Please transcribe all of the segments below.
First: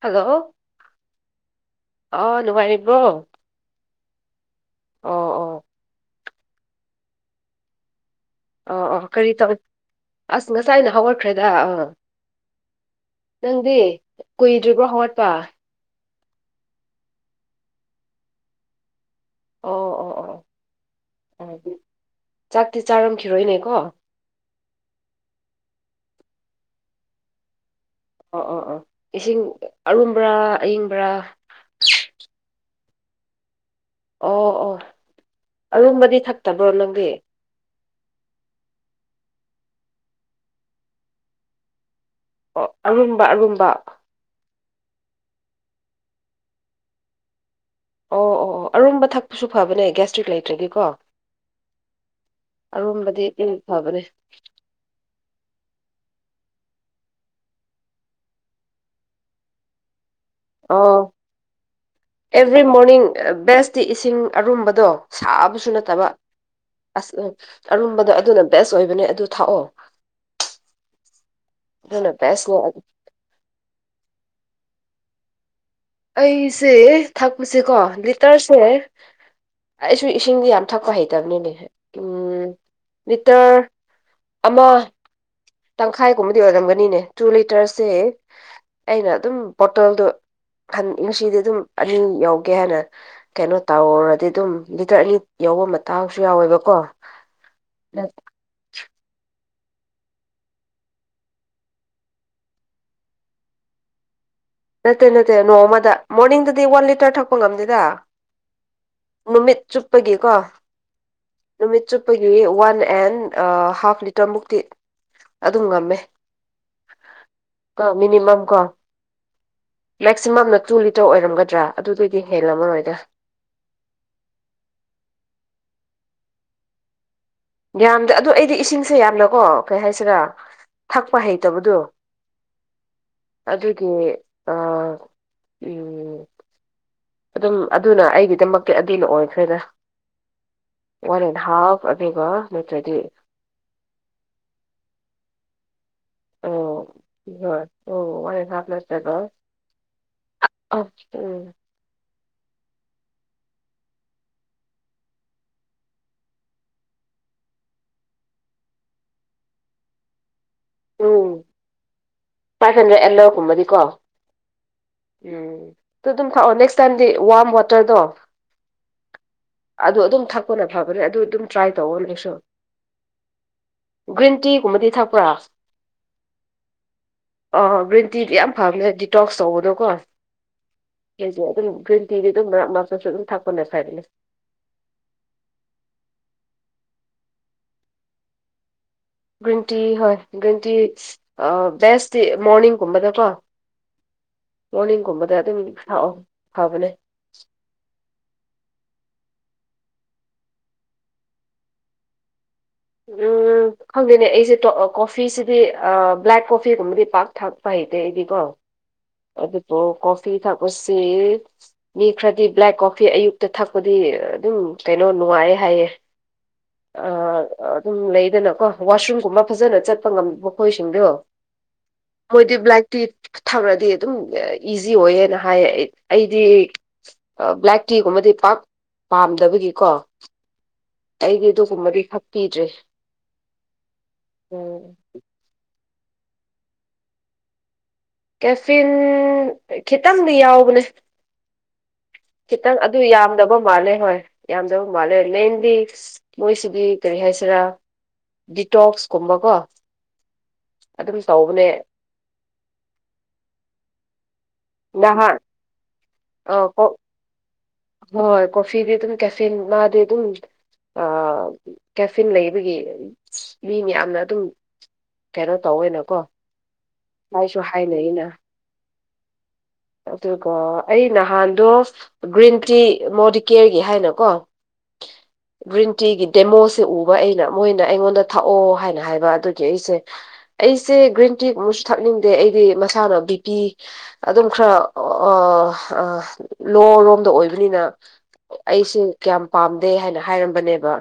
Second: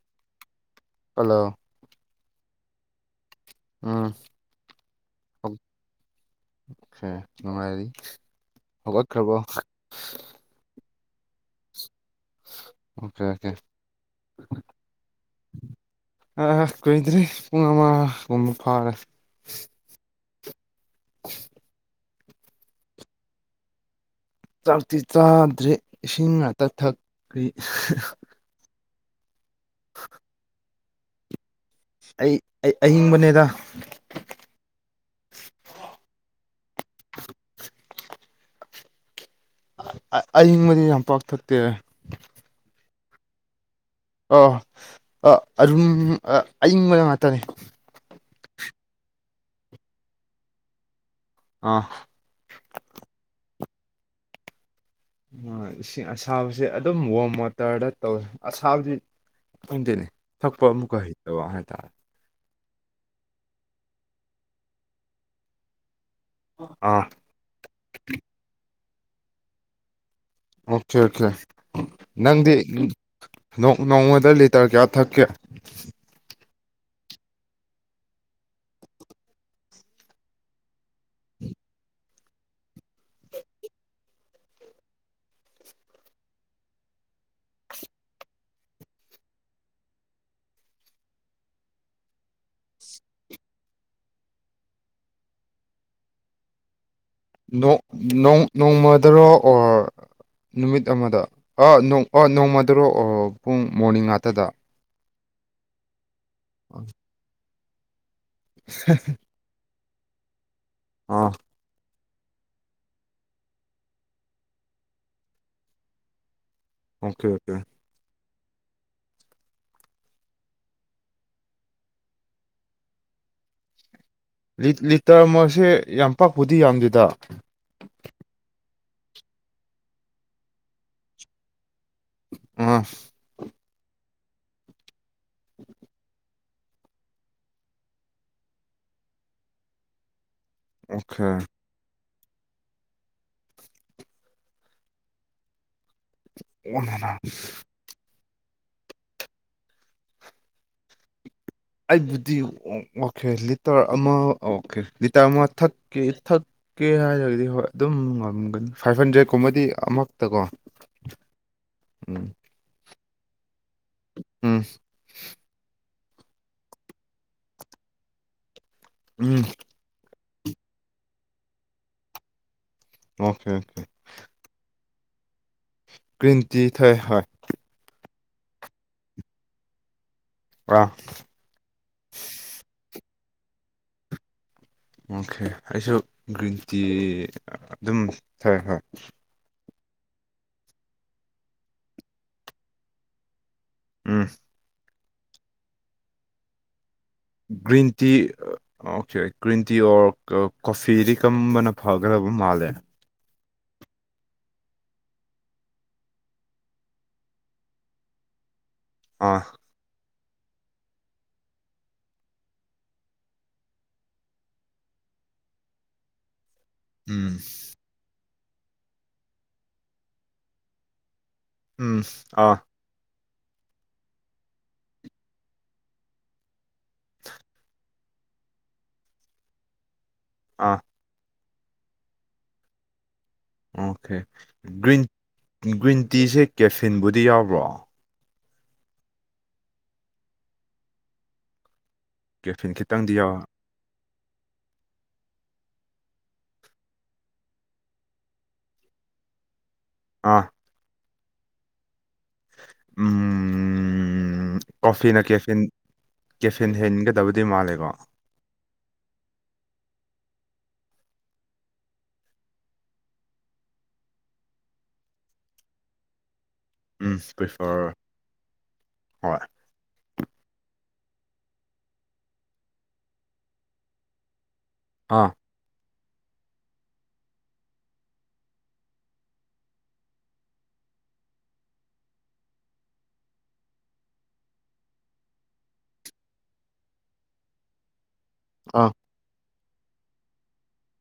hello hello ꯑꯥ ꯅꯨꯉꯥꯏꯔꯤꯕ ꯎꯝ ꯑꯣ ꯅꯨꯡꯉꯥꯏꯔꯤ ꯑꯥ ꯑꯣ ꯀꯔꯤ ꯍꯧꯒꯠꯈ꯭ꯔꯕꯣ ꯇꯧꯅꯤ ꯑꯁ ꯉꯁꯥꯏꯅ ꯍꯧꯔꯛꯈ꯭ꯔꯦꯗ ꯑꯥ ꯑꯣꯈꯦ ꯑꯣꯀꯦ ꯅꯪꯗꯤ ꯀꯨꯏꯗ꯭ꯔꯤꯕ꯭ꯔꯣ ꯍꯧꯒꯠꯄ ꯀꯨꯏꯗ꯭ꯔꯤ ꯄꯨꯡ ꯑꯃꯒꯨꯝꯕ ꯐꯥꯔꯦ ꯑꯣ ꯑꯣ ꯑꯣ ꯑꯗꯨꯗꯤ ꯆꯥꯛꯇꯤ ꯆꯥꯔꯝꯈꯤꯔꯣꯏꯅꯦꯀꯣ ꯆꯥꯛꯇꯤ ꯆꯥꯗ꯭ꯔꯤ ꯏꯁꯤꯡ ꯉꯥꯛꯇ ꯊꯛꯈ꯭ꯔꯤ ꯑꯣ ꯑꯣ ꯑꯣ ꯏꯁꯤꯡ ꯑꯔꯨꯝꯕ꯭ꯔꯥ ꯑꯏꯪꯕ꯭ꯔꯥ ꯑꯩ ꯑꯌꯤꯡꯕꯅꯦꯗ ꯑꯣ ꯑꯣ ꯑꯔꯨꯝꯕꯗꯤ ꯊꯛꯇꯕ꯭ꯔꯣ ꯅꯪꯗꯤ ꯑꯏꯤꯡꯕꯗꯤ ꯌꯥꯝ ꯄꯥꯛ ꯊꯛꯇꯦ ꯑꯣ ꯑꯔꯨꯝꯕ ꯑꯔꯨꯝꯕ ꯑ ꯑ ꯑꯔꯨꯝ ꯑꯌꯤꯡꯕꯗ ꯉꯥꯛꯇꯅꯦ ꯑꯣ ꯑꯣ ꯑꯣ ꯑꯔꯨꯝꯕ ꯊꯛꯄꯁꯨ ꯐꯕꯅꯦ ꯒꯦꯁꯇ꯭ꯔꯤꯛ ꯂꯩꯇ꯭ꯔꯗꯤ ꯀꯣ ꯑꯥ ꯑꯔꯨꯝꯕꯗꯤ ꯌꯥꯝ ꯐꯕꯅꯦ ꯏꯁꯤꯡ ꯑꯁꯥꯕꯁꯦ ꯑꯗꯨꯝ ꯋꯣꯝ ꯋꯥꯇꯔꯗ ꯇꯧꯋꯦ ꯑꯁꯥꯕꯗꯤ ꯈꯪꯗꯦꯅꯦ ꯊꯛꯄ ꯑꯃꯨꯛꯀ ꯑꯣ ꯍꯩꯇꯕ ꯍꯥꯏꯇꯥꯔꯦ ꯑꯦꯕ꯭ꯔꯤ ꯃꯣꯔꯅꯤꯡ ꯕꯦꯁꯇꯤ ꯏꯁꯤꯡ ꯑꯔꯨꯝꯕꯗꯣ ꯁꯥꯕꯁꯨ ꯅꯠꯇꯕ ꯑꯥ ꯑꯁ ꯑꯔꯨꯝꯕꯗꯣ ꯑꯗꯨꯅ ꯕꯦꯁ ꯑꯣꯏꯕꯅꯦ ꯑꯗꯨ ꯊꯥꯛꯑꯣ ꯑꯣꯀꯦ ꯑꯣꯀꯦ ꯑꯗꯨꯅ ꯅꯪꯗꯤ ꯕꯦꯁꯅꯦ ꯅꯣꯡꯃꯗ ꯂꯤꯇꯔ ꯀꯌꯥ ꯊꯛꯀꯦ ꯑꯩꯁꯦ ꯊꯥꯛꯛꯄꯁꯦꯀꯣ ꯂꯤꯇꯔꯁꯦ ꯑꯩꯁꯨ ꯏꯁꯤꯡꯗꯤ ꯌꯥꯝ ꯊꯛꯄ ꯍꯩꯇꯕꯅꯤꯅꯦ ꯎꯝ ꯂꯤꯇꯔ ꯑꯃ ꯇꯪꯈꯥꯏꯒꯨꯝꯕꯗꯤ ꯑꯣꯏꯔꯝꯒꯅꯤꯅꯦ ꯇꯨ ꯂꯤꯇꯔꯁꯦ ꯑꯩꯅ ꯑꯗꯨꯝ ꯕꯣꯇꯜꯗꯣ ꯉꯁꯤꯗꯤ ꯑꯗꯨꯝ ꯑꯅꯤ ꯌꯧꯒꯦ ꯍꯥꯏꯅ ꯀꯩꯅꯣ ꯇꯧꯔꯔꯗꯤ ꯑꯗꯨꯝ ꯂꯤꯇꯔ ꯑꯅꯤ ꯌꯧꯕ ꯃꯇꯥꯡꯁꯨ ꯌꯥꯎꯋꯦꯕꯀꯣ ꯅꯣꯡꯃꯗꯔꯣ ꯑꯣꯔ ꯅꯨꯃꯤꯠ ꯑꯃꯗ ꯅꯣꯡꯃꯗꯨꯔꯣ ꯄꯨꯡ ꯃꯣꯔꯅꯤꯡ ꯉꯥꯛꯇꯗ ꯅꯠꯇꯦ ꯅꯠꯇꯦ ꯅꯣꯡꯃꯗ ꯃꯣꯔꯅꯤꯡꯗꯗꯤ ꯋꯥꯟ ꯂꯤꯇꯔ ꯊꯛꯄ ꯉꯝꯗꯦꯗ [unintelligible] ꯅꯨꯃꯤꯠ ꯆꯨꯞꯄꯒꯤꯀꯣ ꯑꯥ ꯅꯨꯃꯤꯠ ꯆꯨꯞꯄꯒꯤ ꯋꯥꯟ ꯑꯦꯟ ꯍꯥꯐ ꯂꯤꯇꯔ ꯃꯨꯛꯇꯤ ꯑꯗꯨꯝ ꯉꯝꯃꯦ ꯑꯣꯀꯦ ꯑꯣꯀꯦ ꯀꯣ ꯃꯤꯅꯤꯃꯝ ꯀꯣ ꯃꯦꯛꯁꯤꯃꯝꯅ ꯇꯨ ꯂꯤꯇꯔ ꯑꯣꯏꯔꯝꯒꯗ꯭ꯔꯥ ꯑꯗꯨꯗꯩꯩꯗꯤ ꯍꯦꯜꯂꯝꯃꯔꯣꯏꯗ ꯂꯤꯇꯔ ꯑꯥꯃꯁꯦ ꯌꯥꯝ ꯄꯥꯛꯄꯨꯗꯤ ꯌꯥꯝꯗꯦꯗ ꯌꯥꯝꯗꯦ ꯑꯗꯣ ꯑꯩꯗꯤ ꯏꯁꯤꯡꯁꯦ ꯌꯥꯝꯅꯀꯣ ꯀꯩ ꯍꯥꯏꯁꯤꯔꯥ ꯊꯛꯄ ꯍꯩꯇꯕꯗꯣ ꯑꯝ ꯑꯗꯨꯒꯤ ꯑꯗꯨꯝ ꯑꯗꯨꯅ ꯑꯩꯒꯤꯗꯃꯛꯇꯤ ꯑꯗꯨꯅ ꯑꯣꯏꯈ꯭ꯔꯣꯏꯗ ꯑꯣꯀꯦ ꯋꯥꯟ ꯑꯦꯟ ꯍꯥꯐ ꯑꯗꯨꯒ ꯅꯠꯇ꯭ꯔꯗꯤ ꯑꯧ ꯍꯣꯏ ꯑꯣ ꯋꯥꯟ ꯑꯦꯟ ꯍꯥꯐ ꯅꯠꯇꯔ꯭ꯒ ꯑꯩꯕꯨꯗꯤ ꯑꯣꯀꯦ ꯂꯤꯇꯔ ꯑꯃ ꯑꯣꯀꯦ ꯂꯤꯇꯔ ꯑꯃ ꯊꯥꯛꯀꯦ ꯊꯥꯛ ꯀꯦ ꯍꯥꯏꯔꯒꯗꯤ ꯍꯣꯏ ꯑꯗꯨꯝ ꯉꯝꯒꯅꯤ ꯐꯥꯏꯚ ꯍꯟꯗ꯭ꯔꯦꯠ ꯀꯨꯝꯕꯗꯤ ꯑꯃꯔꯛꯇ ꯀꯣ ꯎꯝ ꯎꯝ ꯐꯥꯏꯚ ꯍꯟꯗ꯭ꯔꯦ ꯑꯦꯜꯂꯣꯒꯨꯝꯕꯗꯤꯀꯣ ꯎꯝ ꯎꯝ ꯗꯨ ꯗꯨꯝ ꯊꯥꯛꯑꯣ ꯅꯦꯛꯁ ꯇꯥꯏꯝꯗꯤ ꯋꯥꯔꯝ ꯋꯥꯇꯔꯗꯣ ꯎꯝ ꯑꯗꯨ ꯑꯗꯨꯝ ꯊꯛꯄꯅ ꯐꯕꯅꯦ ꯑꯗꯨ ꯑꯗꯨꯝ ꯇ꯭ꯔꯥꯏ ꯇꯧꯋꯣ ꯅꯪꯁꯨ ꯑꯣꯀꯦ ꯑꯣꯀꯦ ꯒ꯭ꯔꯤꯟ ꯇꯤꯒꯨꯝꯕꯗꯤ ꯊꯛꯄ꯭ꯔꯥ ꯒ꯭ꯔꯤꯟ ꯇꯤ ꯊꯥꯛꯑꯦ ꯍꯣꯏ ꯑ ꯒ꯭ꯔꯤꯟ ꯇꯤꯗꯤ ꯌꯥꯝ ꯐꯕꯅꯦ ꯗꯤꯇꯣꯛꯁ ꯇꯧꯕꯗꯣꯀꯣ ꯄꯨꯔ ꯑꯩꯖꯨ ꯑꯗꯨꯝ ꯒ꯭ꯔꯤꯟ ꯇꯤꯗꯤ ꯑꯗꯨꯝ ꯃꯔꯛ ꯃꯔꯛꯁꯨ ꯑꯗꯨꯝ ꯊꯥꯛꯄꯅꯦ [unintelligible] ꯑꯣꯀꯦ ꯑꯩꯁꯨ ꯒ꯭ꯔꯤꯟ ꯇꯤ ꯑꯗꯨꯝ ꯊꯥꯛꯑꯦ ꯍꯣꯏ ꯒ꯭ꯔꯤꯟ ꯇꯤ ꯍꯣꯏ ꯒ꯭ꯔꯤꯟ ꯇꯤ ꯑ ꯕꯦꯁꯇꯤ ꯃꯣꯔꯅꯤꯡꯒꯨꯝꯕꯗꯀꯣ ꯎꯝ ꯃꯣꯔꯅꯤꯡꯒꯨꯝꯕꯗ ꯑꯗꯨꯝ ꯊꯥꯛꯑꯣ ꯐꯕꯅꯦ ꯒ꯭ꯔꯤꯟ ꯇꯤ ꯑ ꯑꯣꯀꯦ ꯒꯤꯔꯤꯟ ꯇꯤ ꯑꯣꯔ ꯀꯣꯐꯤꯗꯤ ꯀꯔꯝꯕꯅ ꯐꯒꯗꯕ ꯃꯥꯜꯂꯦ ꯎꯝ ꯈꯪꯗꯦꯅꯦ ꯑꯩꯁꯦ ꯀꯣꯐꯤꯁꯤꯗꯤ ꯑ ꯕ꯭ꯂꯦꯛ ꯀꯣꯐꯤꯒꯨꯝꯕꯗꯤ ꯄꯥꯛ ꯊꯥꯛꯄ ꯍꯩꯇꯦ ꯑꯩꯗꯤ ꯀꯣ ꯑꯥ ꯑꯗꯨꯕꯨ ꯀꯣꯐꯤ ꯊꯥꯛꯄ ꯁꯤ ꯃꯤ ꯈꯔꯗꯤ ꯕ꯭ꯂꯦꯛ ꯀꯣꯐꯤ ꯑꯌꯨꯛꯇ ꯊꯛꯄꯗꯤ ꯑꯗꯨꯝ ꯀꯩꯅꯣ ꯅꯨꯡꯉꯥꯏꯌ‌ꯦ ꯍꯥꯏꯌꯦ ꯑ ꯎꯝ ꯑꯗꯨꯝ ꯂꯩꯗꯅꯀꯣ ꯋꯥꯁꯔꯨꯝꯒꯨꯝꯕ ꯐꯖꯅ ꯆꯠꯄ ꯉꯝꯗꯕ ꯃꯈꯣꯏꯁꯤꯡꯗꯣ ꯎꯝ ꯑꯥ ꯃꯣꯏꯗꯤ ꯕ꯭ꯂꯦꯛ ꯇꯤ ꯇꯛꯔꯗꯤ ꯗꯨꯝ ꯏꯖꯤ ꯑꯣꯏꯌꯦꯅ ꯍꯥꯏꯌꯦ ꯑꯩ ꯑꯩꯗꯤ ꯕ꯭ꯂꯦꯛ ꯇꯤꯒꯨꯝꯕꯗꯤ ꯄꯥꯛ ꯄꯥꯝꯗꯕꯒꯤꯀꯣ ꯑꯥ ꯑꯩꯗꯤ ꯑꯗꯨꯒꯨꯝꯕꯗꯤ ꯊꯛꯄꯤꯗ꯭ꯔꯦ ꯑꯣꯀꯦ ꯎꯝ ꯒ꯭ꯔꯤꯟ ꯒ꯭ꯔꯤꯟ ꯇꯤꯁꯦ ꯀꯦꯐꯤꯟꯕꯨꯗꯤ ꯌꯥꯎꯕ꯭ꯔꯣ ꯀꯦꯐꯤꯟ ꯈꯤꯇꯪꯗꯤ ꯌꯥꯎꯕꯅꯦ ꯀꯦꯐꯤꯟ ꯈꯤꯇꯪ ꯑꯗꯨ ꯈꯤꯇꯪꯗꯤ ꯌꯥꯎ ꯌꯥꯝꯗꯕ ꯃꯥꯜꯂꯦ ꯍꯣꯏ ꯌꯥꯝꯗꯕ ꯃꯥꯜꯂꯦ ꯃꯦꯟꯂꯤ ꯃꯣꯏꯁꯤꯗꯤ ꯀꯔꯤ ꯍꯥꯏꯁꯤꯔꯥ ꯗꯤꯇꯣꯛꯁ ꯀꯨꯝꯕꯀꯣ ꯑꯥ ꯑꯗꯨꯝ ꯇꯧꯕꯅꯦ ꯎꯝ [unintelligible] ꯀꯣꯐꯤꯅ ꯅꯍꯥꯟ ꯀꯦꯐꯤꯟ ꯑ ꯀꯦꯐꯤꯟ ꯍꯦꯟꯒꯗꯕꯗꯤ ꯃꯥꯜꯂꯦꯀꯣ ꯍꯣꯏ ꯀꯣꯐꯤꯗꯤ ꯑꯗꯨꯝ ꯀꯦꯐꯤꯟ ꯃꯥꯗꯤ ꯑꯗꯨꯝ ꯑ ꯀꯦꯐꯤꯟ ꯂꯩꯕꯒꯤ ꯃꯤ ꯃꯌꯥꯝꯅ ꯑꯗꯨꯝ ꯀꯩꯅꯣ ꯇꯧꯋꯦꯅ ꯀꯣ ꯎꯝ ꯄ꯭ꯔꯤꯐꯔ ꯍꯣꯏ ꯑꯗꯨꯒ ꯑꯩ ꯅꯍꯥꯟꯗꯣ ꯒ꯭ꯔꯤꯟ ꯇꯤ ꯃꯣꯗꯤꯀꯦꯔꯒꯤ ꯍꯥꯏꯅ ꯀꯣ ꯑꯥ ꯒ꯭ꯔꯤꯟ ꯇꯤꯒꯤ ꯗꯦꯃꯣꯁꯦ ꯎꯕ ꯑꯩꯅ ꯃꯣꯏꯅ ꯑꯩꯉꯣꯟꯗ ꯊꯥꯛꯑꯣ ꯍꯥꯏꯅ ꯍꯥꯏꯕ ꯑꯗꯨꯒꯤ ꯑꯩꯁꯦ ꯑꯩꯁꯦ ꯒ꯭ꯔꯤꯟ ꯇꯤꯒꯨꯝꯁꯨ ꯊꯛꯅꯤꯡꯗꯦ ꯑꯩꯗꯤ ꯃꯁꯥꯅ ꯕꯤ ꯄꯤ ꯑꯗꯨꯝ ꯈꯔ ꯑꯥ ꯑꯥ ꯂꯣꯔꯣꯝꯗ ꯑꯣꯏꯕꯅꯤꯅ ꯑꯥ ꯑꯩꯁꯤ ꯀꯌꯥꯝ ꯄꯥꯝꯗꯦ ꯍꯥꯏꯅ ꯍꯥꯏꯔꯝꯕꯅꯦꯕ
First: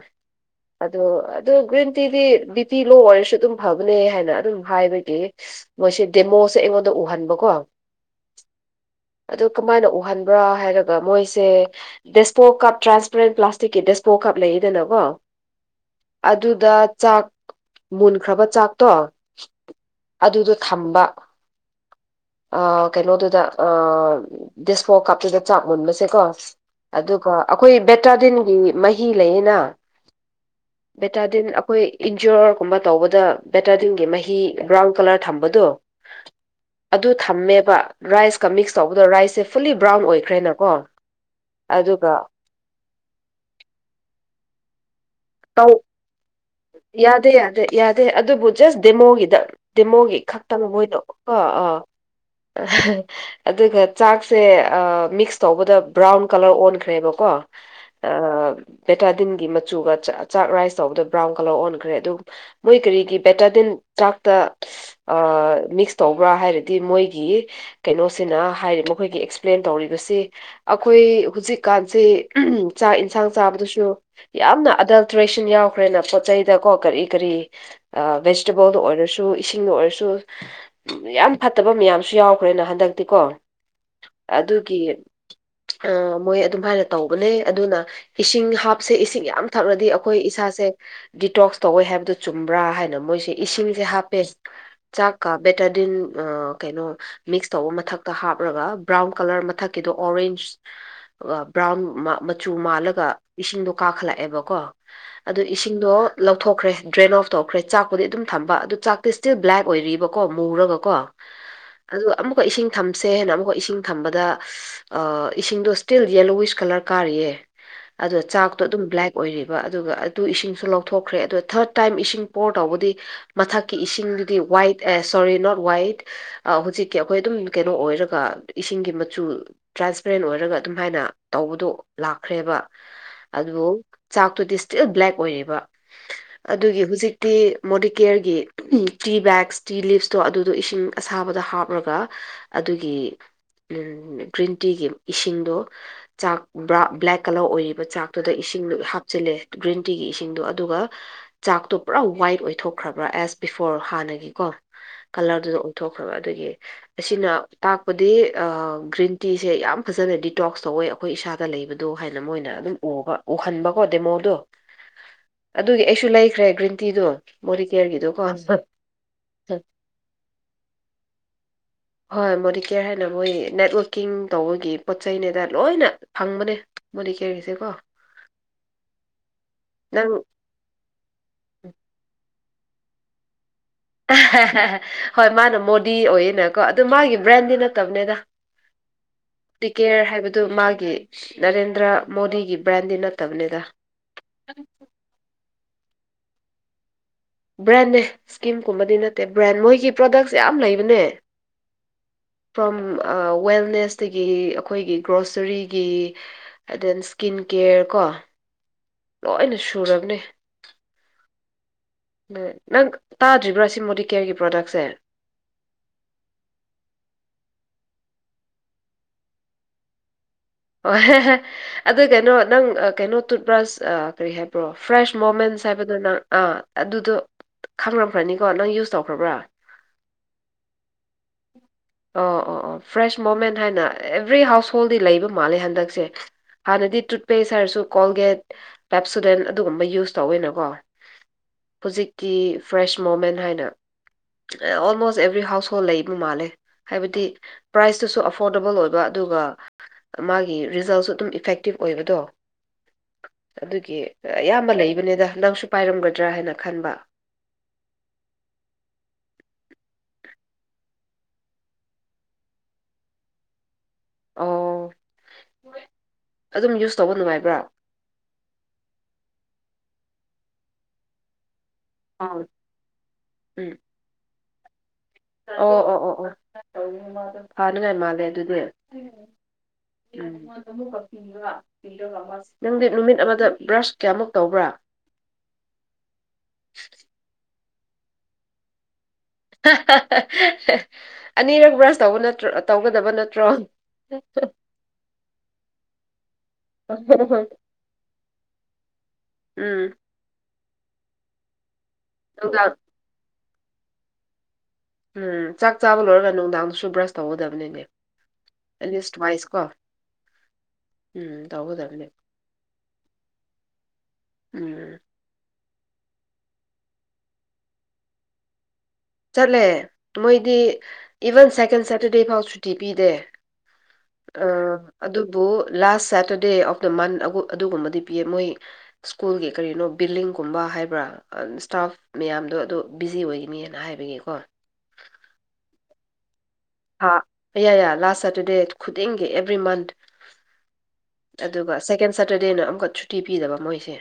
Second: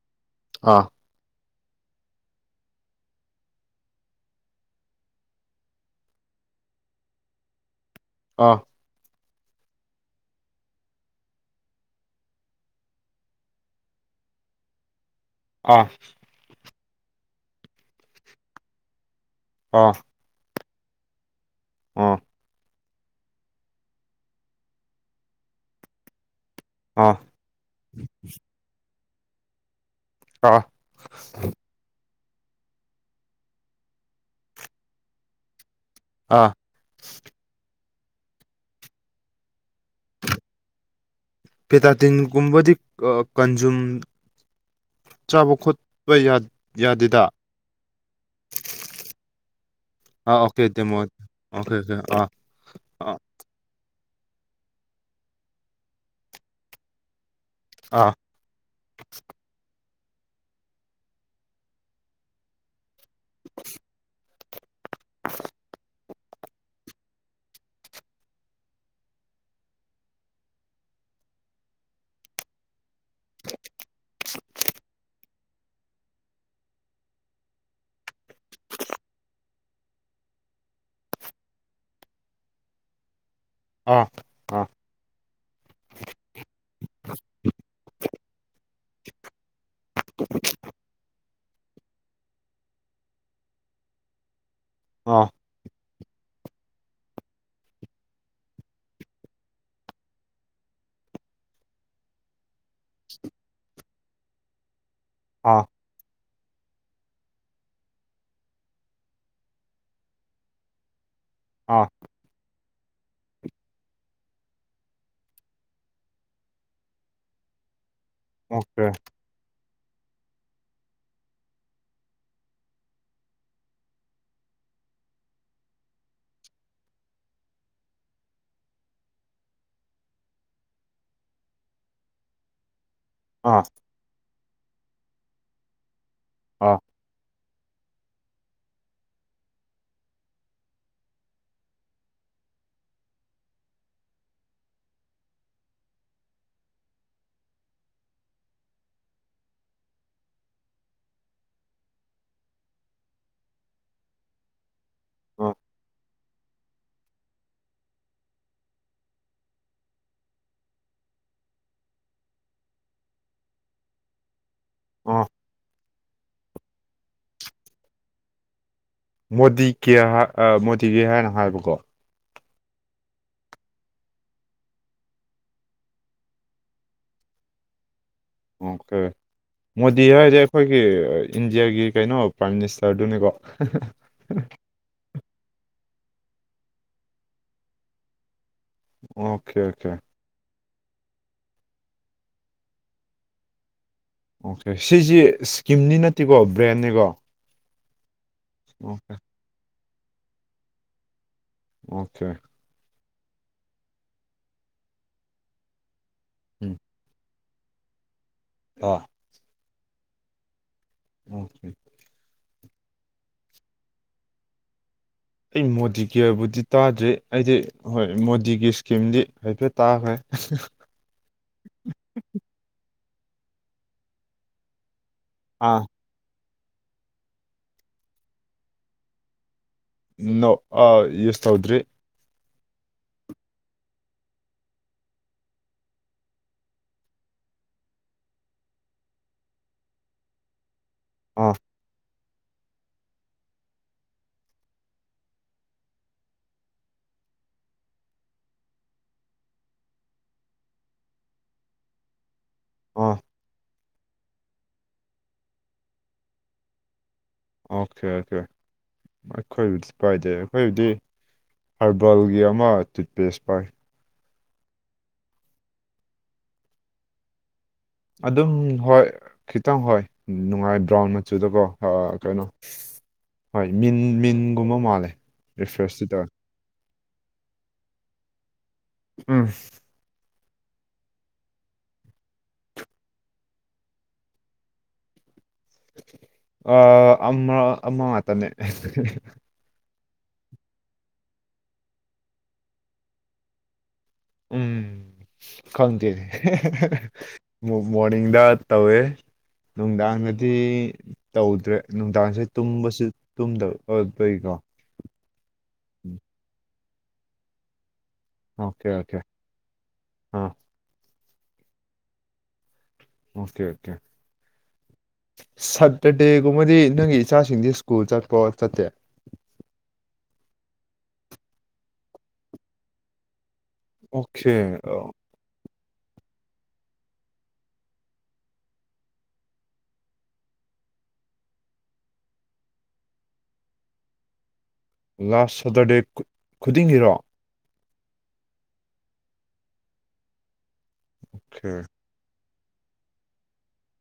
ꯑꯥ ꯑꯗꯨ ꯑꯗꯨ ꯒ꯭ꯔꯤꯟ ꯇꯤꯗꯤ ꯕꯤ ꯄꯤ ꯂꯣ ꯑꯣꯏꯔꯁꯨ ꯑꯗꯨꯝ ꯐꯕꯅꯦ ꯍꯥꯏꯅ ꯑꯗꯨꯝ ꯍꯥꯏꯕꯒꯤ ꯃꯣꯏꯁꯦ ꯗꯦꯃꯣꯁꯦ ꯑꯩꯉꯣꯟꯗ ꯎꯍꯟꯕ ꯀꯣ ꯑꯥ ꯑꯗꯨ ꯀꯃꯥꯏꯅ ꯎꯍꯟꯕ꯭ꯔꯥ ꯍꯥꯏꯔꯒ ꯃꯣꯏꯁꯦ ꯗꯦꯁꯄꯣ ꯀꯞ ꯇ꯭ꯔꯥꯟꯁꯄꯦꯔꯦꯟ ꯄ꯭ꯂꯥꯁꯇꯤꯛꯀꯤ ꯗꯦꯁꯄꯣ ꯀꯞ ꯂꯩꯌꯦꯗꯅ ꯀꯣ ꯑꯥ ꯑꯗꯨꯗ ꯆꯥꯛ ꯃꯨꯟꯈ꯭ꯔꯕ ꯆꯥꯛꯇꯣ ꯑꯥ ꯑꯗꯨꯗ ꯊꯝꯕ ꯑꯥ ꯑꯥ ꯀꯩꯅꯣꯗꯨꯗ ꯑꯥ ꯗꯤꯁꯄꯣ ꯀꯞꯇꯨꯗ ꯆꯥꯛ ꯃꯨꯟꯕꯁꯦ ꯀꯣ ꯑꯥ ꯑꯗꯨꯒ ꯑꯩꯈꯣꯏ ꯕꯦꯇꯥꯗꯤꯟꯒꯤ ꯃꯍꯤ ꯂꯩꯌꯦꯅ ꯑꯥ ꯕꯦꯇꯥꯗꯤꯟ ꯑꯩꯈꯣꯏ ꯏꯟꯖꯣꯔꯒꯨꯝꯕ ꯇꯧꯕꯗ ꯕꯦꯇꯥꯗꯤꯟꯒꯤ ꯃꯍꯤ ꯕ꯭ꯔꯥꯎꯟ ꯀꯂꯔ ꯊꯝꯕꯗꯣ ꯑꯥ ꯑꯗꯨ ꯊꯝꯃꯦꯕ ꯔꯥꯏꯁꯀ ꯃꯤꯛꯁ ꯇꯧꯕꯗꯣ ꯔꯥꯏꯁꯁꯦ ꯐꯨꯜꯂꯤ ꯕ꯭ꯔꯥꯎꯟ ꯑꯣꯏꯈ꯭ꯔꯦꯅ ꯀꯣ ꯑꯗꯨꯒ ꯒꯨꯝꯕꯗꯤ ꯑꯥ ꯀꯟꯖꯨꯝ ꯆꯥꯕ ꯇꯧ ꯈꯣꯠꯄ ꯌꯥ ꯌꯥꯗꯦꯗ ꯌꯥꯗꯦ ꯌꯥꯗꯦ ꯌꯥꯗꯦ ꯑꯗꯨꯕꯨ ꯖꯁ ꯗꯦꯃꯣꯒꯤꯗ ꯗꯤꯃꯣꯒꯤ ꯑꯥ ꯈꯛꯇꯪ ꯑꯣꯀꯦ ꯗꯦꯃꯣ ꯃꯣꯏꯗꯨ ꯀꯣ ꯑꯣꯀꯦ ꯑꯥ ꯑꯣꯀꯦ ꯑꯥ ꯑꯥ ꯑꯗꯨꯒ ꯆꯥꯛꯁꯦ ꯑꯥ ꯃꯤꯛꯁ ꯇꯧꯕꯗ ꯕ꯭ꯔꯥꯎꯟ ꯀꯂꯔ ꯑꯣꯟꯈ꯭ꯔꯦꯕ ꯀꯣ ꯑꯥ ꯕꯦꯇꯥꯗꯤꯟꯒꯤ ꯃꯆꯨꯒ ꯆꯥꯛ ꯔꯥꯏꯁ ꯇꯧꯕꯗꯨ ꯕ꯭ꯔꯥꯎꯟ ꯀꯂꯔ ꯑꯣꯟꯈ꯭ꯔꯦ ꯑꯗꯨ ꯃꯣꯏ ꯀꯔꯤꯒꯤ ꯕꯦꯟꯇꯗꯤꯟ ꯆꯥꯛꯇ ꯑꯥ ꯃꯤꯛꯁ ꯇꯧꯕ꯭ꯔꯥ ꯍꯥꯏꯔꯗꯤ ꯃꯣꯏꯒꯤ ꯀꯩꯅꯣꯁꯤꯅ ꯍꯥꯏꯔꯤ ꯃꯈꯣꯏꯒꯤ ꯑꯦꯛꯁꯄ꯭ꯂꯦꯟ ꯇꯧꯔꯤꯕꯁꯤ ꯑꯩꯈꯣꯏ ꯍꯨꯖꯤꯛ ꯀꯥꯟꯁꯤ ꯎꯝ ꯆꯥꯛ ꯏꯟꯁꯥꯡ ꯆꯥꯕꯗꯨꯁꯨ ꯌꯥꯝꯅ ꯑꯗꯜꯇ꯭ꯔꯦꯁꯟ ꯌꯥꯎ ꯈ꯭ꯔꯦꯅ ꯄꯣꯠ ꯆꯩꯗ ꯀꯣ ꯀꯔꯤ ꯀꯔꯤ ꯚꯦꯖꯤꯇꯦꯕꯜꯗ ꯑꯣꯏꯔꯁꯨ ꯏꯁꯤꯡꯗ ꯑꯣꯏꯔꯁꯨ ꯌꯥꯝ ꯐꯠꯇꯕ ꯃꯌꯥꯝꯁꯨ ꯌꯥꯎꯈ꯭ꯔꯦꯅ ꯍꯟꯗꯛꯇꯤ ꯀꯣ ꯑꯥ ꯑꯗꯨꯒꯤ ꯑꯥ ꯃꯣꯏ ꯑꯗꯨꯝ ꯃꯥꯏꯅ ꯇꯧꯕꯅꯦ ꯑꯗꯨꯅ ꯏꯁꯤꯡ ꯍꯥꯞꯁꯦ ꯏꯁꯤꯡ ꯌꯥꯝ ꯊꯛꯂꯗꯤ ꯑꯩꯈꯣꯏ ꯏꯁꯥ ꯁꯦ ꯗꯤꯇꯣꯛꯁ ꯇꯧꯋꯦ ꯍꯥꯏꯕꯗ ꯆꯨꯝꯕ꯭ꯔꯥ ꯍꯥꯏꯅ ꯃꯣꯏꯁꯦ ꯏꯁꯤꯡꯁꯦ ꯍꯥꯞꯄꯦ ꯑꯥ ꯆꯥꯛꯀ ꯑꯥ ꯕꯦꯇꯥꯗꯤꯟ ꯑꯥ ꯀꯩꯅꯣ ꯃꯤꯛꯁ ꯇꯧꯕ ꯃꯊꯛꯇ ꯍꯥꯞꯔꯒ ꯕ꯭ꯔꯥꯎꯟ ꯀꯂꯔ ꯃꯊꯛꯀꯤꯗꯣ ꯑꯣꯔꯦꯟꯖ ꯕ꯭ꯔꯥꯎꯟ ꯃꯆꯨ ꯃꯥꯜꯂꯒ ꯏꯁꯤꯡꯗꯣ ꯀꯥꯈꯠꯂꯛꯑꯦꯕ ꯀꯣ ꯑꯗꯨ ꯑꯥ ꯏꯁꯤꯡꯗꯣ ꯂꯧꯊꯣꯛꯈ꯭ꯔꯦ ꯗ꯭ꯔꯦꯟ ꯑꯣꯐ ꯇꯧꯈ꯭ꯔꯦ ꯆꯥꯛꯄꯨꯗꯤ ꯑꯗꯨꯝ ꯊꯝꯕ ꯑꯗꯨ ꯆꯥꯛꯇꯤ ꯁ꯭ꯇꯤꯜ ꯕ꯭ꯂꯦꯛ ꯑꯣꯏꯔꯤꯕ ꯀꯣ ꯃꯨꯔꯒ ꯀꯣ ꯑꯥ ꯑꯗꯨꯒ ꯑꯃꯨꯛꯀ ꯏꯁꯤꯡ ꯊꯝꯁꯦ ꯍꯥꯏꯅ ꯑꯃꯨꯛꯀ ꯏꯁꯤꯡ ꯊꯝꯕꯗ ꯑꯥ ꯏꯁꯤꯡꯗꯣ ꯁ꯭ꯇꯤꯜ ꯌꯦꯜꯂꯣꯋꯤꯁ ꯀꯂꯔ ꯀꯥꯔꯤꯌꯦ ꯑꯗꯣ ꯆꯥꯛꯇꯣ ꯑꯗꯨꯝ ꯑꯣꯀꯦ ꯕ꯭ꯂꯦꯛ ꯑꯣꯏꯔꯤꯕ ꯑꯗꯨꯒ ꯇꯨ ꯏꯁꯤꯡꯁꯨ ꯂꯧꯊꯣꯛꯈ꯭ꯔꯦ ꯑꯗ ꯊꯔꯠ ꯇꯥꯏꯝ ꯏꯁꯤꯡ ꯄꯣꯔ ꯇꯧꯕꯗꯤ ꯃꯊꯛꯀꯤ ꯏꯁꯤꯡꯗꯨꯗꯤ ꯋꯥꯏꯠ ꯑꯦ ꯁꯣꯔꯤ ꯅꯣꯠ ꯋꯥꯏꯠ ꯑ ꯥꯍꯧꯖꯤꯛꯀꯤ ꯑꯩꯈꯣꯏ ꯑꯗꯨꯝ ꯀꯩꯅꯣ ꯑꯣꯏꯔꯒ ꯏꯁꯤꯡꯒꯤ ꯃꯆꯨ ꯇ꯭ꯔꯥꯟꯁꯄꯦꯔꯦꯟ ꯑꯣꯏꯔꯒ ꯑꯗꯨꯝ ꯍꯥꯏꯅ ꯇꯧꯕꯗꯨ ꯂꯥꯛꯈ꯭ꯔꯦꯕ ꯑꯥ ꯑꯗꯨꯕꯨ ꯆꯥꯛꯇꯨꯗꯤ ꯁ꯭ꯇꯤꯜ ꯕ꯭ꯂꯦꯛ ꯑꯣꯏꯔꯤꯕ ꯑꯥ ꯑꯗꯨꯒꯤ ꯍꯨꯖꯤꯛ ꯇꯤ ꯃꯣꯗꯤꯀꯦꯌꯔꯒꯤ ꯇꯤ ꯕꯦꯛꯁ ꯇꯤ ꯂꯤꯞꯁꯇꯨ ꯑꯗꯨꯗꯣ ꯏꯁꯤꯡ ꯑꯁꯥꯕꯗ ꯍꯥꯞꯔꯒ ꯑꯗꯨꯒꯤ ꯒ꯭ꯔꯤꯟ ꯇꯤꯒꯤ ꯏꯁꯤꯡꯗꯨ ꯆꯥꯛ ꯕ꯭ꯂꯦꯛ ꯀꯂꯔ ꯑꯣꯏꯔꯤꯕ ꯆꯥꯛꯇꯨꯗ ꯏꯁꯤꯡꯗꯨ ꯍꯥꯞꯆꯤꯜꯂꯦ ꯒ꯭ꯔꯤꯟ ꯇꯤꯒꯤ ꯏꯁꯤꯡꯗꯨ ꯑꯗꯨꯒ ꯆꯥꯛꯇꯣ ꯄꯨꯔꯥ ꯋꯥꯏꯠ ꯑꯣꯏꯊꯣꯛꯈ꯭ꯔꯕ꯭ꯔꯥ ꯑꯦꯁ ꯕꯤꯐꯣꯔ ꯍꯥꯟꯅꯒꯤ ꯀꯣ ꯑꯥ ꯀꯂꯔꯗꯨꯗ ꯑꯣꯟꯊꯣꯛꯈ꯭ꯔꯕ ꯑꯗꯨꯒꯤ ꯑꯁꯤꯅ ꯇꯥꯛꯄꯗꯤ ꯑꯥ ꯒ꯭ꯔꯤꯟ ꯇꯤꯁꯦ ꯌꯥꯝ ꯐꯖꯅ ꯗꯤꯇꯣꯛꯁ ꯇꯧꯋꯦ ꯑꯩꯈꯣꯏ ꯏꯁꯥꯗ ꯂꯩꯕꯗꯨ ꯍꯥꯏꯅ ꯃꯣꯏꯅ ꯑꯗꯨꯝ ꯎꯕ ꯎꯍꯟꯕꯀꯣ ꯗꯦꯃꯣꯗꯣ ꯑꯣ ꯑꯗꯨꯒꯤ ꯑꯩꯁꯨ ꯂꯩꯈ꯭ꯔꯦ ꯒ꯭ꯔꯤꯟ ꯇꯤꯗꯨ ꯃꯣꯗꯤꯀꯌꯔꯒꯤꯗꯣꯀꯣ ꯃꯣꯗꯤ ꯀꯦꯌꯔ ꯑꯥ ꯃꯣꯗꯤ ꯀꯦꯌꯔ ꯍꯥꯏꯅ ꯍꯥꯏꯕꯀꯣ ꯍꯣꯏ ꯃꯣꯗꯤꯀꯦꯌꯔ ꯍꯥꯏꯅ ꯃꯣꯏꯒꯤ ꯅꯦꯠꯋꯔꯀꯤꯡ ꯇꯧꯕꯒꯤ ꯄꯣꯠ ꯆꯩꯅꯦꯗ ꯂꯣꯏꯅ ꯐꯪꯕꯅꯦ ꯃꯣꯗꯤ ꯀꯦꯔ ꯒꯤꯁꯦ ꯀꯣ ꯑꯣ ꯀꯦ ꯃꯣꯗꯤ ꯅꯪ ꯍꯥꯏꯖꯦ ꯑꯩꯈꯣꯏꯒꯤ ꯏꯟꯗꯤꯌꯥꯒꯤ ꯀꯩꯅꯣ ꯄ꯭ꯔꯥꯏꯝ ꯃꯤꯅꯤꯁꯇꯔꯗꯨꯅꯦꯀꯣ ꯑꯦ ꯍꯦ ꯍꯦ ꯍꯦ ꯍꯣꯏ ꯃꯥꯅ ꯃꯣꯗꯤ ꯑꯣꯏꯌꯦꯅꯀꯣ ꯑꯗꯨ ꯃꯥꯒꯤ ꯕ꯭ꯔꯦꯟꯗꯤ ꯅꯠꯇꯕꯅꯦꯗ ꯑꯣꯀꯦ ꯇꯤ ꯑꯣꯀꯦ ꯀꯦꯌꯔ ꯍꯥꯏꯕ ꯑꯗꯨ ꯃꯥꯒꯤ ꯅꯔꯦꯟꯗ꯭ꯔ ꯃꯣꯗꯤꯒꯤ ꯕ꯭ꯔꯥꯟꯗꯤ ꯅꯠꯇꯕꯅꯦꯗ ꯑꯣꯀꯦ ꯁꯤꯁꯤ ꯁ꯭ꯀꯤꯝꯗꯤ ꯅꯠꯇꯦꯀꯣ ꯕ꯭ꯔꯦꯟꯅꯦꯀꯣ ꯕ꯭ꯔꯦꯟꯅꯦ ꯁ꯭ꯀꯤꯝ ꯀꯨꯝꯕꯗꯤ ꯅꯠꯇꯦ ꯕ꯭ꯔꯦꯟ ꯃꯣꯏꯒꯤ ꯄ꯭ꯔꯣꯗꯛꯁ ꯌꯥꯝ ꯂꯩꯕꯅꯦ ꯑꯣꯀꯦ ꯐ꯭ꯔꯣꯝ ꯑꯥ ꯋꯦꯜꯅꯦꯁꯇꯒꯤ ꯑꯩꯈꯣꯏꯒꯤ ꯒ꯭ꯔꯣꯁꯔꯤꯒꯤ ꯑꯦꯟ ꯗꯦꯟ ꯁ꯭ꯀꯤꯟ ꯀꯦꯌꯔ ꯀꯣ ꯑꯣ ꯂꯣꯏꯅ ꯁꯨꯔꯕꯅꯦ ꯑꯣꯀꯦ ꯅꯦ ꯅꯪ ꯇꯥꯗ꯭ꯔꯤꯕ꯭ꯔꯥ ꯁꯤ ꯃꯣꯗꯤ ꯀꯦꯌꯔꯒꯤ ꯄ꯭ꯔꯣꯗꯛꯁꯦ ꯑꯩ ꯃꯣꯗꯤ ꯀꯦꯌꯔꯕꯨꯗꯤ ꯇꯥꯗ꯭ꯔꯤ ꯑꯩꯗꯤ ꯍꯣꯏ ꯃꯣꯗꯤꯒꯤ ꯏꯁꯀꯤꯝꯗꯤ ꯍꯥꯏꯐꯦꯠ ꯇꯥꯈ꯭ꯔꯦ ꯑꯣ ꯍꯦ ꯍꯦ ꯑꯗꯨ ꯀꯩꯅꯣ ꯅꯪ ꯑꯥ ꯀꯩꯅꯣ ꯇꯨꯠꯕ꯭ꯔꯥꯁ ꯑꯥ ꯀꯔꯤ ꯍꯥꯏ ꯄ꯭ꯔꯣ ꯐ꯭ꯔꯦꯁ ꯃꯣꯃꯦꯟꯁ ꯑꯥ ꯍꯥꯏꯕꯗꯣ ꯅꯪ ꯑꯥ ꯑꯗꯨꯗꯣ ꯈꯪꯔꯝꯈ꯭ꯔꯅꯤꯀꯣ ꯅꯪ ꯌꯨꯁ ꯇꯧꯈ꯭ꯔꯕ꯭ꯔꯥ ꯅꯣ ꯑꯥ ꯌꯨꯁ ꯇꯧꯗ꯭ꯔꯤ ꯑꯣ ꯑꯣ ꯑꯣ ꯐ꯭ꯔꯦꯁ ꯃꯣꯃꯦꯟ ꯍꯥꯏꯅ ꯑꯦꯕ꯭ꯔꯤ ꯍꯥꯎꯁ ꯍꯣꯜꯗꯤ ꯂꯩꯕ ꯃꯥꯜꯂꯦ ꯍꯟꯗꯛꯁꯦ ꯍꯥꯟꯅꯗꯤ ꯇꯨꯠꯄꯦꯁ ꯍꯥꯏꯔꯁꯨ ꯀꯣꯜꯒꯦꯠ ꯄꯦꯞꯁꯨꯗꯦꯟ ꯑꯗꯨꯒꯨꯝꯕ ꯌꯨꯁ ꯇꯧꯋꯦꯅꯀꯣ ꯑꯣ ꯍꯨꯖꯤꯛꯇꯤ ꯐ꯭ꯔꯦꯁ ꯃꯣꯃꯦꯟ ꯍꯥꯏꯅ ꯑꯣꯜꯃꯣꯁ ꯑꯦꯕ꯭ꯔꯤ ꯍꯥꯎꯁ ꯍꯣꯜ ꯂꯩ ꯕ ꯃꯥꯜꯂꯦ ꯍꯥꯏꯕꯗꯤ ꯄ꯭ꯔꯥꯏꯁꯇꯨꯁꯨ ꯑꯐꯣꯔꯗꯦꯕꯜ ꯑꯣꯏꯕ ꯑꯗꯨꯒ ꯃꯥꯒꯤ ꯔꯤꯖꯜꯁꯨ ꯑꯗꯨꯝ ꯏꯐꯦꯛꯇꯤꯞ ꯑꯣꯏꯕꯗꯣ ꯑꯣ ꯑꯗꯨꯒꯤ ꯑꯌꯥꯝꯕ ꯂꯩꯕꯅꯦꯗ ꯅꯪꯁꯨ ꯄꯥꯏꯔꯝꯒꯗ꯭ꯔꯥ ꯍꯥꯏꯅ ꯈꯟꯕ ꯑꯣꯀꯦ ꯑꯣꯀꯦ ꯑꯩꯈꯣꯏꯕꯨꯗꯤ ꯄꯥꯏꯗꯦ ꯑꯩꯈꯣꯏꯕꯨꯗꯤ ꯍꯥꯔꯕꯜꯒꯤ ꯑꯃ ꯇꯨꯠꯄꯦꯁ ꯄꯥꯏ ꯑꯣ ꯑꯗꯨꯝ ꯌꯨꯁ ꯇꯧꯕ ꯅꯨꯡꯉꯥꯏꯕ꯭ꯔꯥ ꯑꯗꯨꯝ ꯍꯣꯏ ꯈꯤꯇꯪ ꯍꯣꯏ ꯅꯨꯡꯉꯥꯏ ꯕ꯭ꯔꯥꯎꯟ ꯃꯆꯨꯗꯣꯀꯣ ꯑꯥ ꯀꯩꯅꯣ ꯍꯣꯏ ꯎꯝ ꯃꯤꯟ ꯃꯤꯟꯒꯨꯝꯕ ꯃꯥꯜꯂꯦ ꯑꯣ ꯔꯤꯐ꯭ꯔꯦꯁꯇꯤ ꯑꯣ ꯇꯧꯋꯦ ꯑꯣ ꯑꯣ ꯐꯥꯅꯤꯉꯥꯏ ꯃꯥꯜꯂꯦ ꯑꯗꯨꯗꯤ ꯎꯝ ꯎꯝ [unintelligible] ꯅꯪꯗꯤ ꯅꯨꯃꯤꯠ ꯑꯃꯗ ꯕ꯭ꯔꯁ ꯀꯌꯥꯃꯨꯛ ꯇꯧꯕ꯭ꯔꯥ ꯑꯥ ꯑꯃꯔ ꯑꯃ ꯉꯛꯇꯅꯦ ꯑꯅꯤꯔꯛ ꯕ꯭ꯔꯁ ꯇꯧꯕ ꯅꯇ꯭ꯔꯣ ꯇꯧꯒꯗꯕ ꯅꯠꯇ꯭ꯔꯣ ꯎꯝ ꯈꯪꯗꯦ ꯃꯣ ꯃꯣꯔꯅꯤꯡꯗ ꯇꯧꯋꯦ ꯎꯝ ꯅꯨꯡꯗꯥꯡꯉꯗꯤ ꯇꯧꯗ꯭ꯔꯦ ꯅꯨꯡꯗꯥꯡꯁꯦ ꯅꯨꯡꯗꯥꯡ ꯇꯨꯝꯕꯁꯨ ꯇꯨꯝꯗꯕ ꯑꯠ ꯒꯩ ꯒꯣ ꯎꯝ ꯆꯥꯛ ꯆꯥꯕ ꯂꯣꯏꯔꯒ ꯅꯨꯡꯗꯥꯡꯗꯨꯁꯨ ꯕ꯭ꯔꯁ ꯇꯧꯒꯗꯝꯅꯤꯅꯦ ꯑꯦꯠ ꯑꯣꯀꯦ ꯂꯤꯁ ꯑꯣꯀꯦ ꯇ꯭ꯋꯥꯏꯁꯀꯣ ꯑꯥ ꯎꯝ ꯇꯧꯒꯗꯝꯅꯦ ꯑꯣꯀꯦ ꯑꯣꯀꯦ ꯎꯝ ꯁꯠꯇꯔꯗꯦꯒꯨꯝꯕꯗꯤ ꯅꯪꯒꯤ ꯏꯆꯥꯁꯤꯡꯗꯤ ꯁ꯭ꯀꯨꯜ ꯆꯠꯄꯣ ꯆꯠꯇꯦ ꯆꯠꯂꯦ ꯃꯣꯏꯗꯤ ꯏꯚꯟ ꯁꯦꯀꯦꯟ ꯁꯦꯇꯔꯗꯦ ꯐꯥꯎ ꯁꯨꯇꯤ ꯄꯤꯗꯦ ꯑꯣꯀꯦ ꯑꯥ ꯑꯗꯨ__ ꯕꯨ ꯂꯥꯁ ꯁꯦꯇꯔꯗꯦ ꯑꯣꯐ ꯗꯥ ꯃꯟ ꯑꯥꯎꯒꯨ ꯑꯗꯨꯒꯨꯝꯕꯗꯤ ꯄꯤꯌꯦ ꯃꯣꯏ ꯁ꯭ꯀꯨꯜꯒꯤ ꯀꯔꯤꯅꯣ ꯕꯤꯜꯂꯤꯡꯒꯨꯝꯕ ꯍꯥꯏꯕ꯭ꯔꯥ ꯑꯥ ꯁ꯭ꯇꯥꯐ ꯃꯌꯥꯝꯗꯣ ꯑꯗꯨ ꯕꯤꯖꯤ ꯑꯣꯏꯒꯅꯤꯅ ꯍꯥꯏꯕꯒꯤꯀꯣ ꯂꯥꯁ ꯁꯇꯔꯗꯦ ꯀꯨꯠ__ ꯍꯥ ꯏꯌꯥ ꯌꯥ ꯂꯥꯁ ꯁꯇꯔꯗꯦ ꯈꯨꯗꯤꯡꯒꯤ ꯑꯦꯚ꯭ꯔꯤ ꯃꯟꯠ ꯑꯗꯨꯒ ꯑꯣꯀꯦ ꯁꯦꯀꯦꯟ ꯁꯇꯔꯗꯦꯅ ꯑꯃꯨꯛꯀ ꯁꯨꯇꯤ ꯄꯤꯗꯕ ꯃꯣꯏꯁꯦ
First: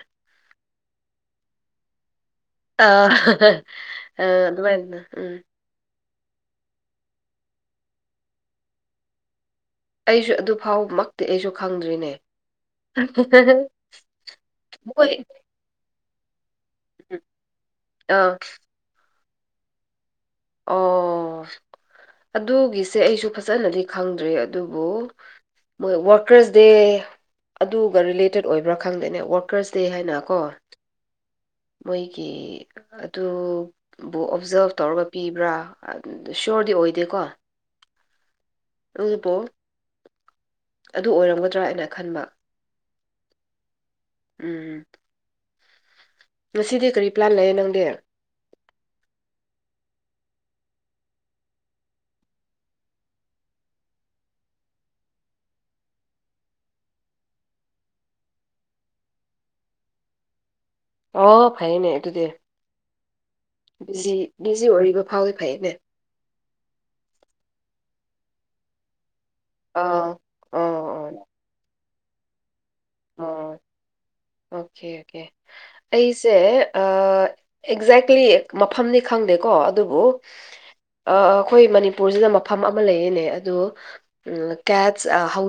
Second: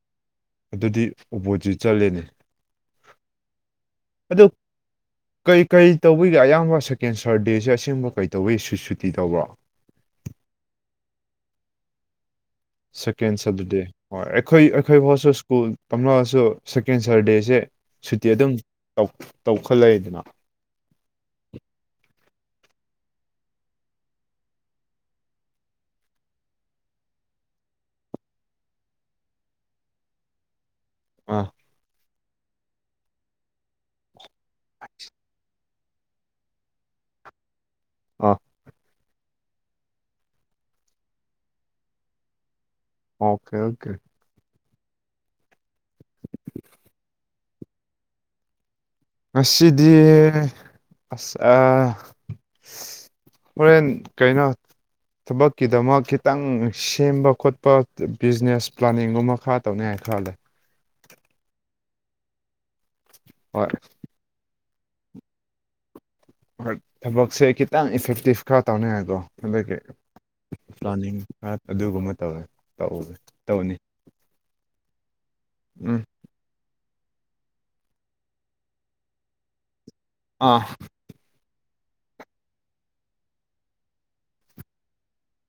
ꯑꯗꯨꯗꯤ ꯑꯣꯄꯣꯖꯤꯠ ꯆꯠꯂꯦꯅꯦ ꯑꯥ ꯑꯥ ꯑꯗꯨ ꯑꯗꯨꯃꯥꯏꯅ ꯎꯝ ꯀꯩ ꯀꯩ ꯇꯧꯕꯤꯒꯤ ꯑꯌꯥꯝꯕ ꯁꯦꯀꯦꯟ ꯁꯔꯗꯦꯁꯦ ꯑꯁꯦꯡꯕ ꯀꯩ ꯇꯧꯕꯩ ꯁꯨ ꯁꯨꯇꯤ ꯇꯧꯕ꯭ꯔꯣ ꯑꯩꯁꯨ ꯑꯗꯨꯐꯥꯎꯃꯛꯇꯤ ꯑꯩꯁꯨ ꯈꯪꯗ꯭ꯔꯤꯅꯦ ꯁꯦꯀꯦꯟ ꯁꯦꯗꯔꯗꯦ ꯍꯣꯏ ꯑꯩꯈꯣꯏ ꯑꯩꯈꯣꯏ ꯃꯣꯏ ꯐꯥꯎꯁꯨ ꯁ꯭ꯀꯨꯜ ꯇꯝꯂꯥꯑꯁꯨ ꯁꯦꯀꯦꯟ ꯁꯔꯗꯦꯁꯦ ꯁꯨꯇꯤ ꯑ ꯑꯗꯨꯝ ꯇꯧ ꯇꯧꯈꯠꯂꯛꯑꯦꯗꯅ ꯑꯣ ꯑꯗꯨꯒꯤꯁꯦ ꯑꯩꯁꯨ ꯐꯖꯅꯗꯤ ꯈꯪꯗ꯭ꯔꯦ ꯑꯗꯨꯕꯨ ꯃꯣꯏ ꯋꯥꯔꯀꯔꯁ ꯗꯦ ꯑꯗꯨꯒ ꯔꯤꯂꯦꯇꯦꯠ ꯑꯣꯏꯕ꯭ꯔꯥ ꯈꯪꯗꯦꯅꯦ ꯋꯥꯛꯀꯔꯁ ꯗꯦ ꯍꯥꯏꯅ ꯀꯣ ꯑꯥ ꯃꯣꯏꯒꯤ ꯑꯗꯨꯕꯨ ꯑꯣꯞꯖꯥꯐ ꯇꯧꯔꯒ ꯄꯤꯕ꯭ꯔꯥ__ ꯑꯗꯨꯟꯗꯟ ꯁꯣꯔꯗꯤ ꯑꯣꯏꯗꯦꯀꯣ ꯑꯥ ꯑꯗꯨꯕꯣ ꯑꯗꯨ ꯑꯣꯏꯔꯝꯒꯗ꯭ꯔꯥ ꯑꯥꯢꯅ ꯈꯟꯕ ꯑꯥꯎꯈꯦ ꯑꯣꯀꯦ ꯎꯝ ꯉꯁꯤꯗꯤ ꯀꯔꯤ ꯄ꯭ꯂꯥꯟ ꯂꯩꯌꯦ ꯅꯪꯗꯤ ꯉꯁꯤꯗꯤ ꯑꯁ ꯑꯥ ꯍꯨꯔꯦꯟ ꯀꯩꯅꯣ ꯊꯕꯛꯀꯤꯗꯃꯛ ꯈꯤꯇꯪ ꯁꯦꯝꯕ ꯈꯣꯠꯄ ꯇ ꯕꯤꯖꯤꯅꯦꯁ ꯄ꯭ꯂꯥꯅꯤꯡꯉꯨꯝꯕ ꯈꯔ ꯇꯧꯅꯤꯉꯥꯢ ꯈꯔ ꯂꯩ ꯑꯣ ꯐꯩꯌꯦꯅꯦ ꯑꯗꯨꯗꯤ ꯍꯣꯢ ꯕꯤꯖꯤ ꯕꯤꯖꯤ ꯑꯣꯏꯔꯤꯕ ꯐꯥꯎꯗꯤ ꯐꯩꯌꯦꯅꯦ ꯍꯣꯏ ꯊꯕꯛꯁꯦ ꯈꯤꯇꯪ ꯏꯐꯦꯛꯇꯤꯞ ꯈꯔ ꯇꯧꯅꯤꯉꯥꯢ ꯀꯣ ꯍꯟꯗꯛꯀꯤ ꯑꯥ ꯑꯣ ꯄ꯭ꯂꯥꯅꯤꯡ ꯑꯣ ꯍꯥ ꯑꯗꯨꯒꯨꯝꯕ ꯇꯧꯋꯦ ꯇꯧ ꯇꯧꯅꯤ ꯑꫭꯈꯦ ꯑꯣꯀꯦ ꯎꯝ ꯑꯩ ꯁꯦ ꯑꯥ ꯑꯦꯛꯖꯦꯛꯂꯤ ꯃꯐꯝꯗꯤ ꯈꯪꯗꯦꯀꯣ ꯑꯗꯨꯕꯨ ꯑꯥ ꯑꯥ ꯑꯈꯣꯏ ꯃꯅꯤꯄꯨꯔꯖꯤꯗ ꯃꯐꯝ ꯑꯃ ꯂꯩꯌꯦꯅꯦ ꯑꯗꯣ ꯎꯝ ꯀꯦꯠꯁ ꯍꯧ